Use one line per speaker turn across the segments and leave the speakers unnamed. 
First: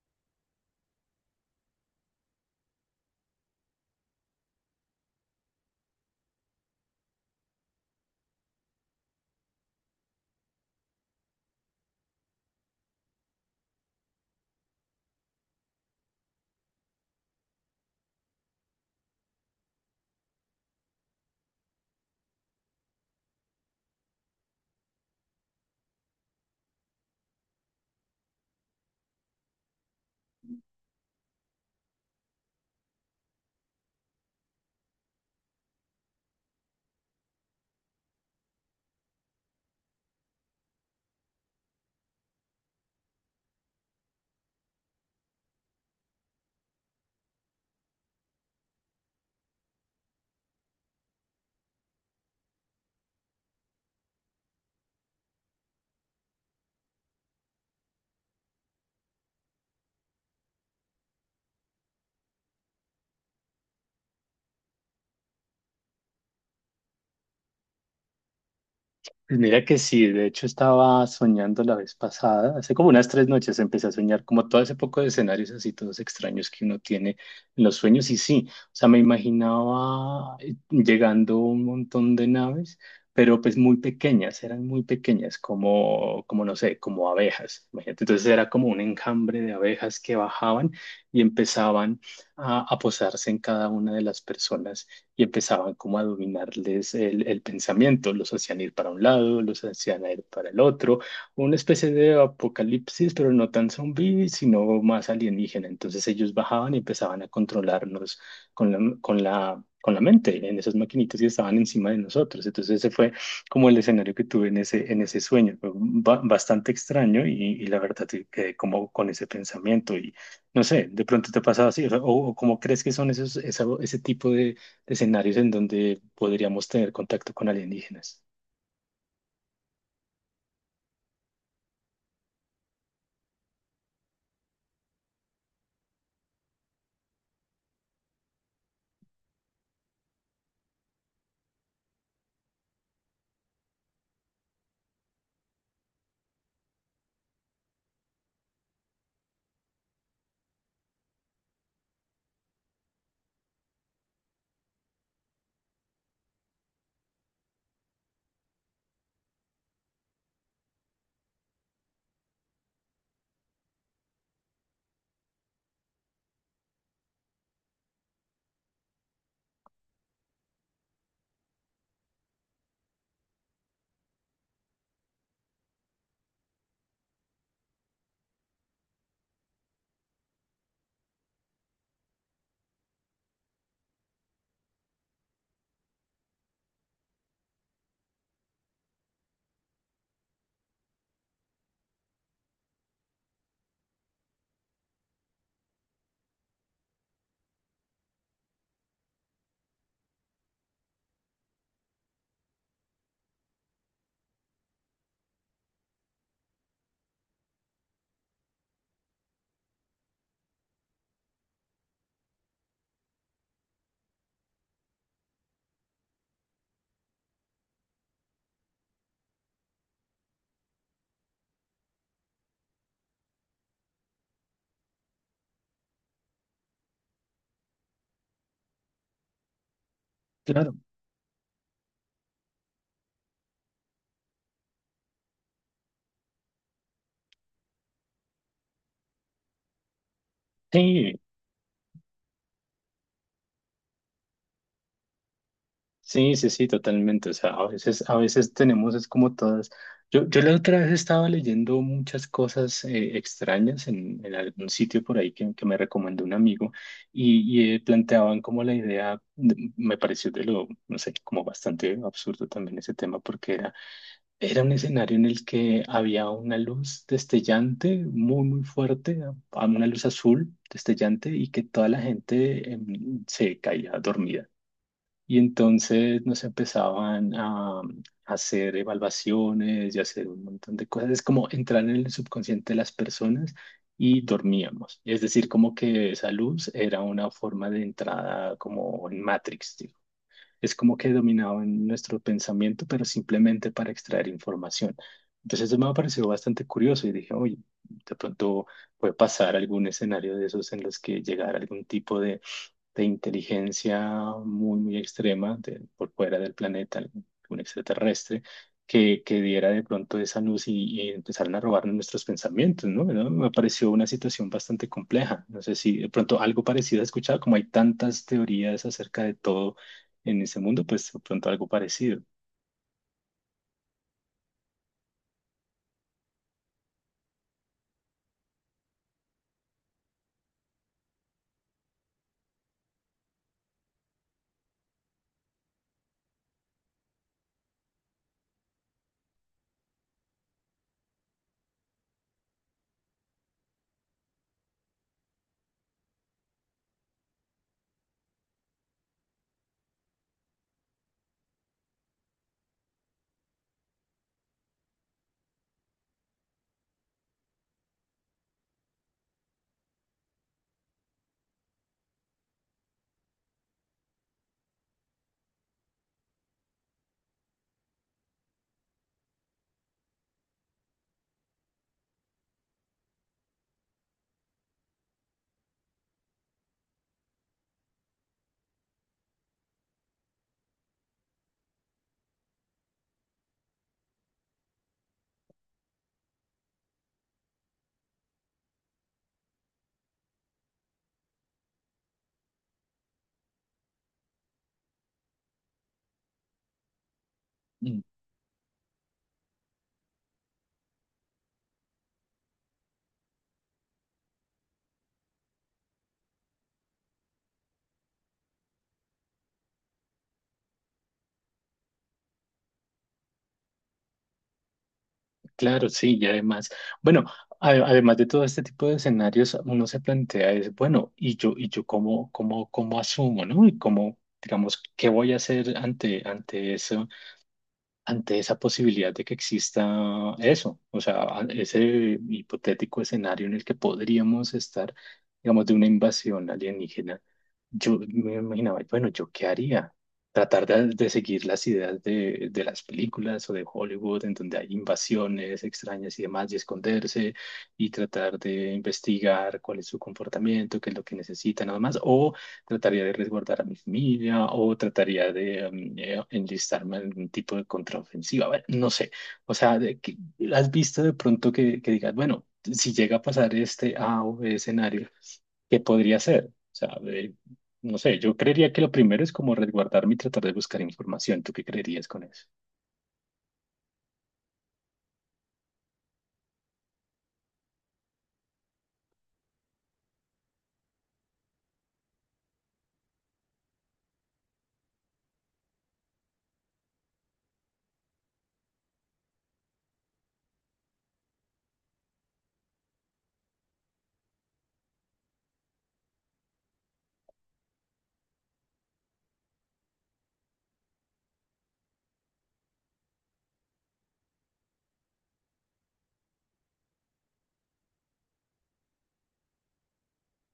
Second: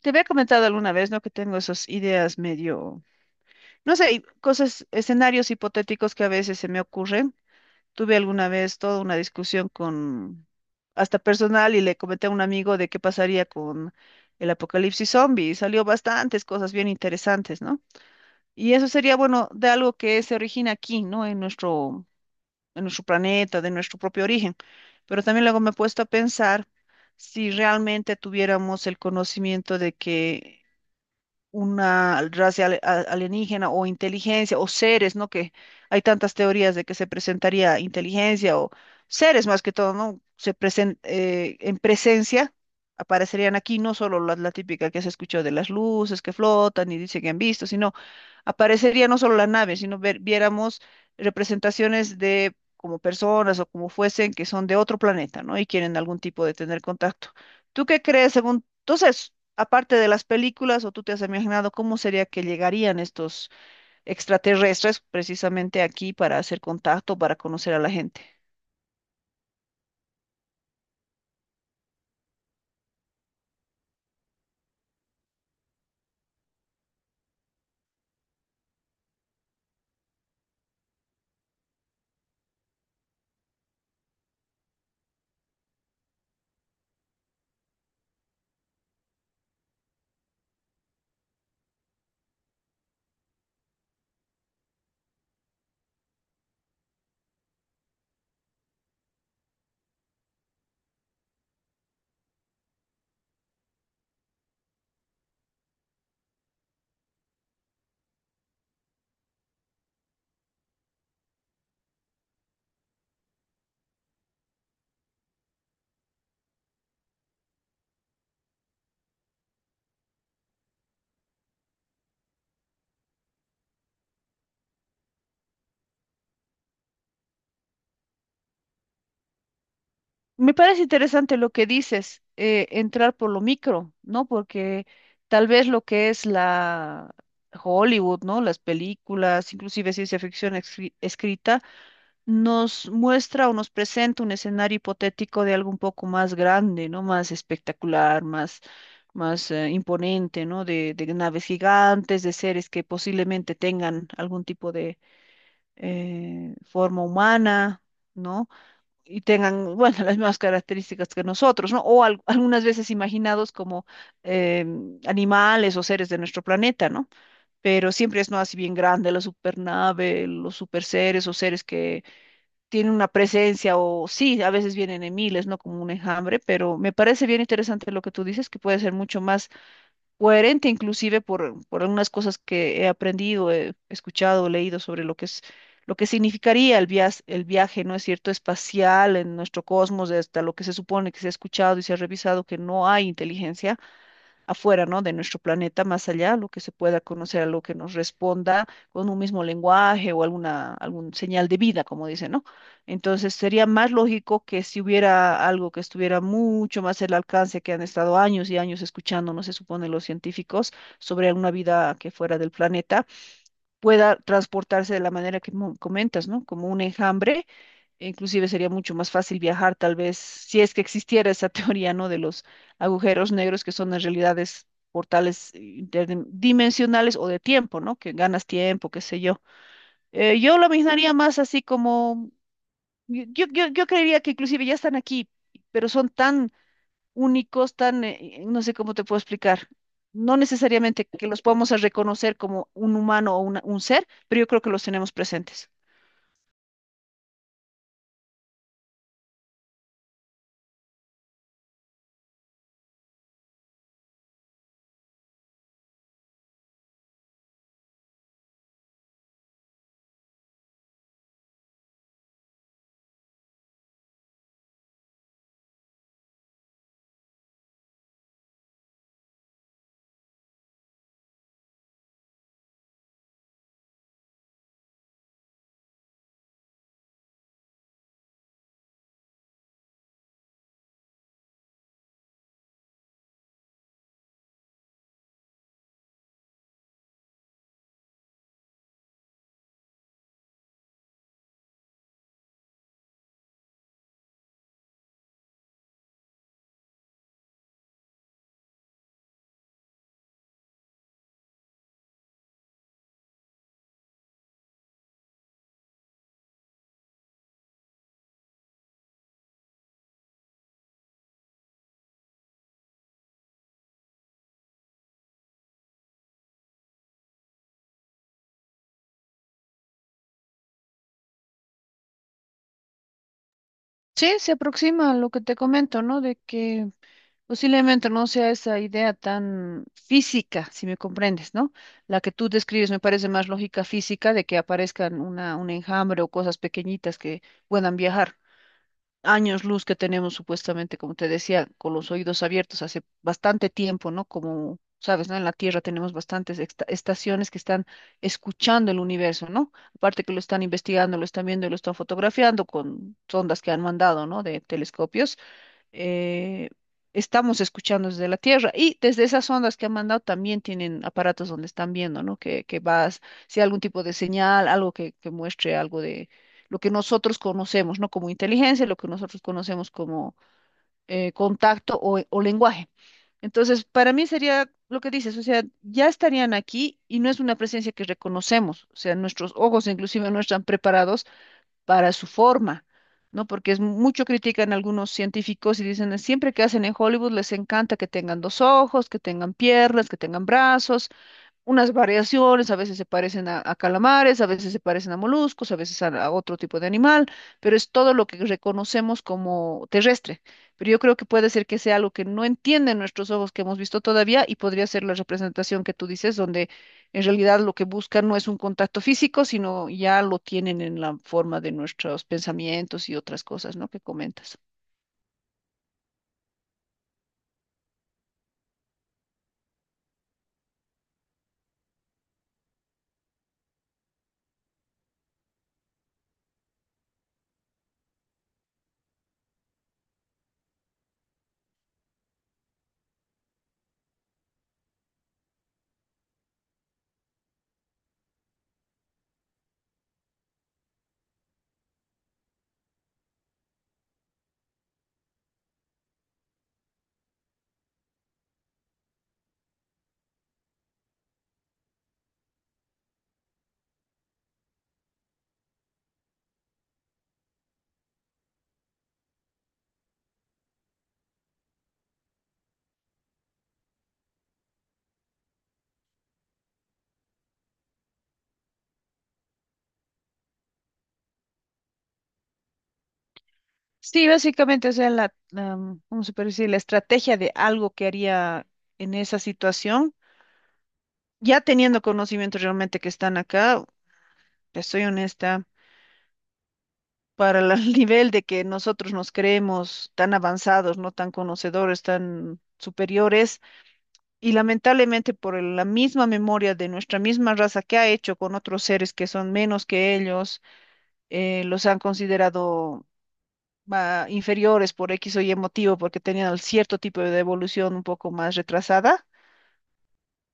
Te había comentado alguna vez, ¿no? Que tengo esas ideas medio, no sé, y cosas, escenarios hipotéticos que a veces se me ocurren. Tuve alguna vez toda una discusión con, hasta personal, y le comenté a un amigo de qué pasaría con el apocalipsis zombie. Y salió bastantes cosas bien interesantes, ¿no? Y eso sería, bueno, de algo que se origina aquí, ¿no? En nuestro planeta, de nuestro propio origen. Pero también luego me he puesto a pensar si realmente tuviéramos el conocimiento de que una raza alienígena o inteligencia o seres, ¿no? Que hay tantas teorías de que se presentaría inteligencia o seres más que todo, ¿no? En presencia aparecerían aquí, no solo la típica que se escuchó de las luces que flotan y dice que han visto, sino aparecería no solo la nave, sino viéramos representaciones de como personas o como fuesen que son de otro planeta, ¿no? Y quieren algún tipo de tener contacto. ¿Tú qué crees según, entonces, aparte de las películas, o tú te has imaginado cómo sería que llegarían estos extraterrestres precisamente aquí para hacer contacto, para conocer a la gente?
Pues mira que sí, de hecho estaba soñando la vez pasada, hace como unas tres noches empecé a soñar como todo ese poco de escenarios así todos extraños que uno tiene en los sueños y sí, o sea, me imaginaba llegando un montón de naves, pero pues muy pequeñas, eran muy pequeñas, como, como no sé, como abejas, imagínate. Entonces era como un enjambre de abejas que bajaban y empezaban a posarse en cada una de las personas y empezaban como a dominarles el pensamiento, los hacían ir para un lado, los hacían ir para el otro, una especie de apocalipsis, pero no tan zombie, sino más alienígena. Entonces ellos bajaban y empezaban a controlarnos con la mente en esas maquinitas y estaban encima de nosotros. Entonces ese fue como el escenario que tuve en ese sueño. Fue bastante extraño y la verdad que quedé como con ese pensamiento y no sé, de pronto te ha pasado así o cómo crees que son esos, ese tipo escenarios en donde podríamos tener contacto con alienígenas.
Me parece interesante lo que dices, entrar por lo micro, ¿no? Porque tal vez lo que es la Hollywood, ¿no? Las películas, inclusive ciencia ficción escrita, nos muestra o nos presenta un escenario hipotético de algo un poco más grande, ¿no? Más espectacular, más, más imponente, ¿no? De naves gigantes, de seres que posiblemente tengan algún tipo de forma humana, ¿no? Y tengan, bueno, las mismas características que nosotros, ¿no? O algunas veces imaginados como eh, animales o seres de nuestro planeta, ¿no? Pero siempre es, ¿no? Así bien grande la supernave, los superseres o seres que tienen una presencia o sí, a veces vienen en miles, ¿no? Como un enjambre, pero me parece bien interesante lo que tú dices, que puede ser mucho más coherente inclusive por algunas cosas que he aprendido, he escuchado, leído sobre lo que es lo que significaría el viaje, ¿no es cierto?, espacial en nuestro cosmos, hasta lo que se supone que se ha escuchado y se ha revisado que no hay inteligencia afuera, ¿no? De nuestro planeta, más allá, lo que se pueda conocer, algo que nos responda con un mismo lenguaje o alguna algún señal de vida, como dicen, ¿no? Entonces sería más lógico que si hubiera algo que estuviera mucho más al alcance, que han estado años y años escuchando, no se supone los científicos, sobre una vida que fuera del planeta, pueda transportarse de la manera que comentas, ¿no? Como un enjambre. Inclusive sería mucho más fácil viajar, tal vez, si es que existiera esa teoría, ¿no? De los agujeros negros que son en realidades portales interdimensionales o de tiempo, ¿no? Que ganas tiempo, qué sé yo. Yo lo
Claro.
imaginaría más así como, yo creería que inclusive ya están aquí, pero son tan únicos, tan, no sé cómo te puedo explicar. No necesariamente
Sí,
que los podamos a reconocer como un humano o un ser, pero yo creo que los tenemos presentes.
sí, sí, sí, totalmente. O sea, a veces tenemos, es como todas. Yo la otra vez estaba leyendo muchas cosas extrañas en algún sitio por ahí que me recomendó un amigo y, planteaban como la idea, me pareció de lo, no sé, como bastante absurdo también ese tema porque era. Era un escenario en el que había una luz destellante, muy, muy fuerte, una luz azul destellante y que toda la gente se caía dormida. Y entonces nos empezaban a hacer evaluaciones y hacer un montón de cosas. Es como entrar en el subconsciente de las personas y dormíamos. Es decir, como que esa luz era una forma de entrada como en Matrix, ¿sí? Es como que dominaban nuestro pensamiento, pero simplemente para extraer información. Entonces eso me pareció bastante curioso y dije, oye, de pronto puede pasar algún escenario de esos en los que llegara algún tipo de inteligencia muy, muy extrema por fuera del planeta, un extraterrestre, que diera de pronto esa luz y empezaran a robar nuestros pensamientos, ¿no? ¿No? Me pareció una situación bastante compleja. No sé si de pronto algo parecido he escuchado, como hay tantas teorías acerca de todo en ese mundo, pues de pronto algo parecido.
Sí, se aproxima a lo que te comento, ¿no? De que posiblemente no sea esa idea tan física, si me comprendes, ¿no? La que tú describes me parece más lógica física de que aparezcan una, un enjambre o cosas pequeñitas que puedan viajar. Años luz que tenemos supuestamente, como te decía, con los oídos abiertos hace bastante tiempo, ¿no? Como sabes, ¿no? En la Tierra tenemos bastantes estaciones que están escuchando el universo, ¿no? Aparte que lo están investigando, lo están viendo y lo están fotografiando con sondas que han mandado, ¿no? De telescopios eh, estamos escuchando desde la Tierra. Y desde esas ondas que han mandado también tienen aparatos donde están viendo, ¿no? Que vas, si hay algún tipo de señal, algo que muestre algo de lo que nosotros conocemos, ¿no? Como inteligencia, lo que nosotros conocemos como contacto o lenguaje. Entonces, para mí sería lo que dices, o sea, ya estarían aquí y no es una presencia que reconocemos, o sea, nuestros ojos inclusive no están preparados para su forma, ¿no? Porque es mucho critican algunos científicos y dicen, siempre que hacen en Hollywood les encanta que tengan dos ojos, que tengan piernas, que tengan brazos, unas variaciones, a veces se parecen a calamares, a veces se parecen a moluscos, a veces a otro tipo de animal, pero es todo lo que reconocemos como terrestre. Pero yo creo que puede ser que sea algo que no entienden nuestros ojos que hemos visto todavía y podría ser la representación que tú dices, donde en realidad lo que buscan no es un contacto físico, sino ya lo tienen en la forma de nuestros pensamientos y otras cosas, ¿no? Que comentas.
Claro, sí, y además, bueno, además de todo este tipo de escenarios, uno se plantea es, bueno, y yo cómo, cómo, cómo asumo, ¿no? Y cómo, digamos, ¿qué voy a hacer ante, ante eso? Ante esa posibilidad de que exista eso, o sea, ese hipotético escenario en el que podríamos estar, digamos, de una invasión alienígena, yo me imaginaba, bueno, ¿yo qué haría? Tratar de seguir las ideas de las películas o de Hollywood, en donde hay invasiones extrañas y demás, y esconderse y tratar de investigar cuál es su comportamiento, qué es lo que necesitan, nada más, o trataría de resguardar a mi familia o trataría de enlistarme en algún tipo de contraofensiva. Bueno, no sé. O sea, ¿has visto de pronto que digas, bueno, si llega a pasar este A o B escenario, ¿qué podría ser? O sea, de- no sé, yo creería que lo primero es como resguardarme y tratar de buscar información. ¿Tú qué creerías con eso?
Sí, básicamente, o sea, la, ¿cómo se puede decir? La estrategia de algo que haría en esa situación ya teniendo conocimientos realmente que están acá, te soy honesta, para el nivel de que nosotros nos creemos tan avanzados, no tan conocedores, tan superiores, y lamentablemente por la misma memoria de nuestra misma raza que ha hecho con otros seres que son menos que ellos, los han considerado ah, inferiores por X o Y motivo, porque tenían cierto tipo de evolución un poco más retrasada.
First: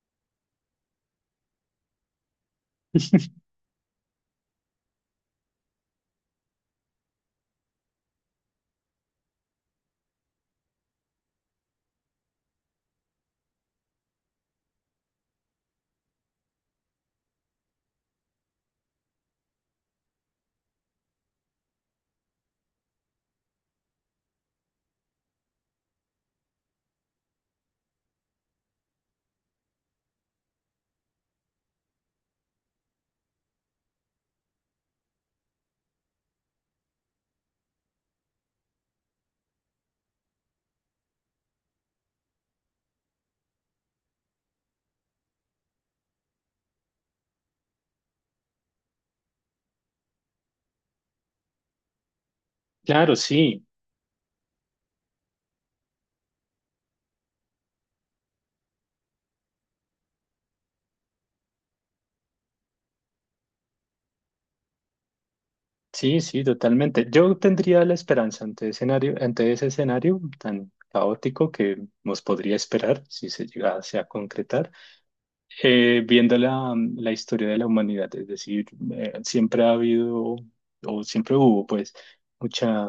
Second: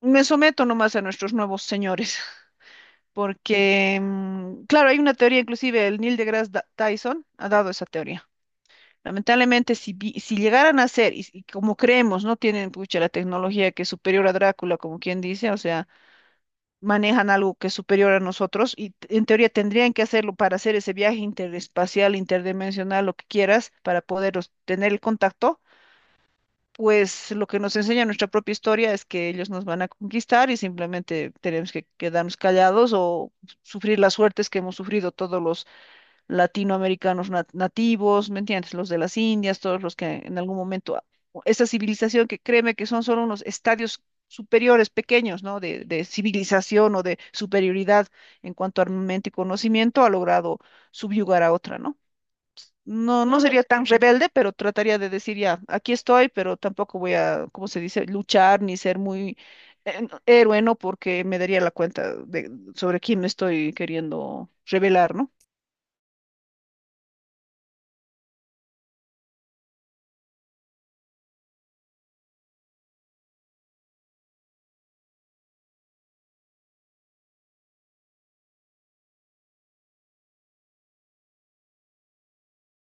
Me someto nomás a nuestros nuevos señores. Porque, mm, claro, hay una teoría, inclusive el Neil deGrasse Tyson ha dado esa teoría. Lamentablemente, si, si llegaran a ser, y como creemos, no tienen pucha, la tecnología que es superior a Drácula, como quien dice, o sea, manejan algo que es superior a nosotros, y en teoría tendrían que hacerlo para hacer ese viaje interespacial, interdimensional, lo que quieras, para poder tener el contacto. Pues lo que nos enseña nuestra propia historia es que ellos nos van a conquistar y simplemente tenemos que quedarnos callados o sufrir las suertes que hemos sufrido todos los latinoamericanos nativos, ¿me entiendes? Los de las Indias, todos los que en algún momento, esa civilización que créeme que son solo unos estadios superiores, pequeños, ¿no? De civilización o de superioridad en cuanto a armamento y conocimiento, ha logrado subyugar a otra, ¿no?
Claro,
No, no sería
sí,
tan rebelde, pero trataría de decir ya, aquí estoy, pero tampoco voy a, ¿cómo se dice?, luchar ni ser muy héroe, ¿no? Porque me daría la cuenta de sobre quién me estoy queriendo revelar, ¿no?
sí, sí, totalmente. Yo tendría la esperanza ante escenario, ante ese escenario tan caótico que nos podría esperar si se llegase a concretar. Viendo la, la historia de la humanidad, es decir, siempre ha habido o siempre hubo pues mucha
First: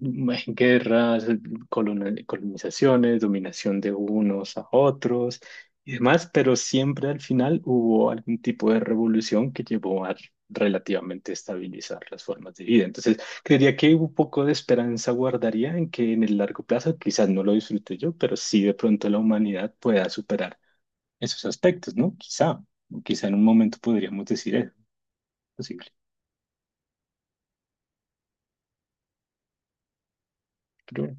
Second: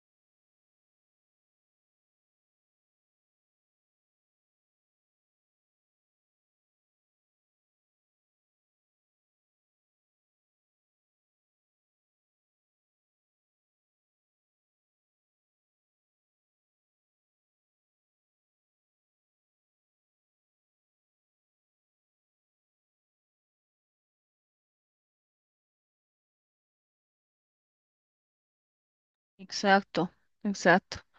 guerras, colonizaciones, dominación de unos a otros y demás, pero siempre al final hubo algún tipo de revolución que llevó a relativamente estabilizar las formas de vida. Entonces, creería que un poco de esperanza guardaría en que en el largo plazo, quizás no lo disfrute yo, pero sí de pronto la humanidad pueda superar esos aspectos, ¿no? Quizá, o quizá en un momento podríamos decir eso, posible.
Exacto, exacto.
Pero,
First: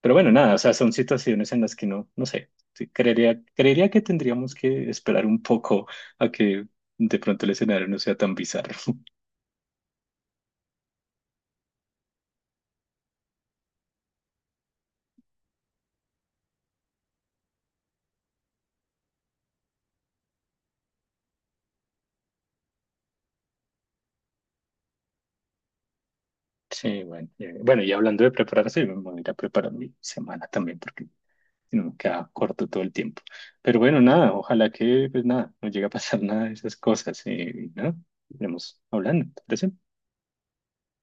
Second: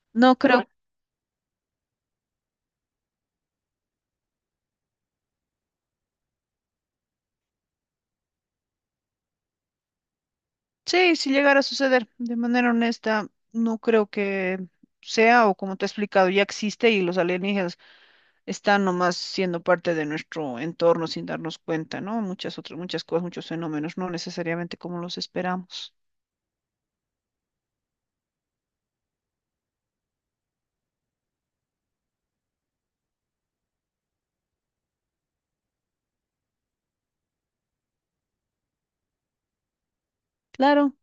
pero bueno,
No
nada, o
creo.
sea, son situaciones en las que no, no sé, sí, creería, creería que tendríamos que esperar un poco a que de pronto el escenario no sea tan bizarro.
Sí, si llegara a suceder, de manera honesta, no creo que sea, o como te he explicado, ya existe y los alienígenas están nomás siendo parte de nuestro entorno sin darnos cuenta, ¿no? Muchas otras, muchas cosas, muchos fenómenos, no necesariamente como los esperamos.
Sí, bueno, bueno, y hablando de prepararse, yo me voy a ir a preparar mi semana también, porque si no me queda corto todo el tiempo. Pero bueno, nada, ojalá que, pues nada, no llegue a pasar nada de esas cosas, y nada, iremos hablando, ¿te parece?
Claro.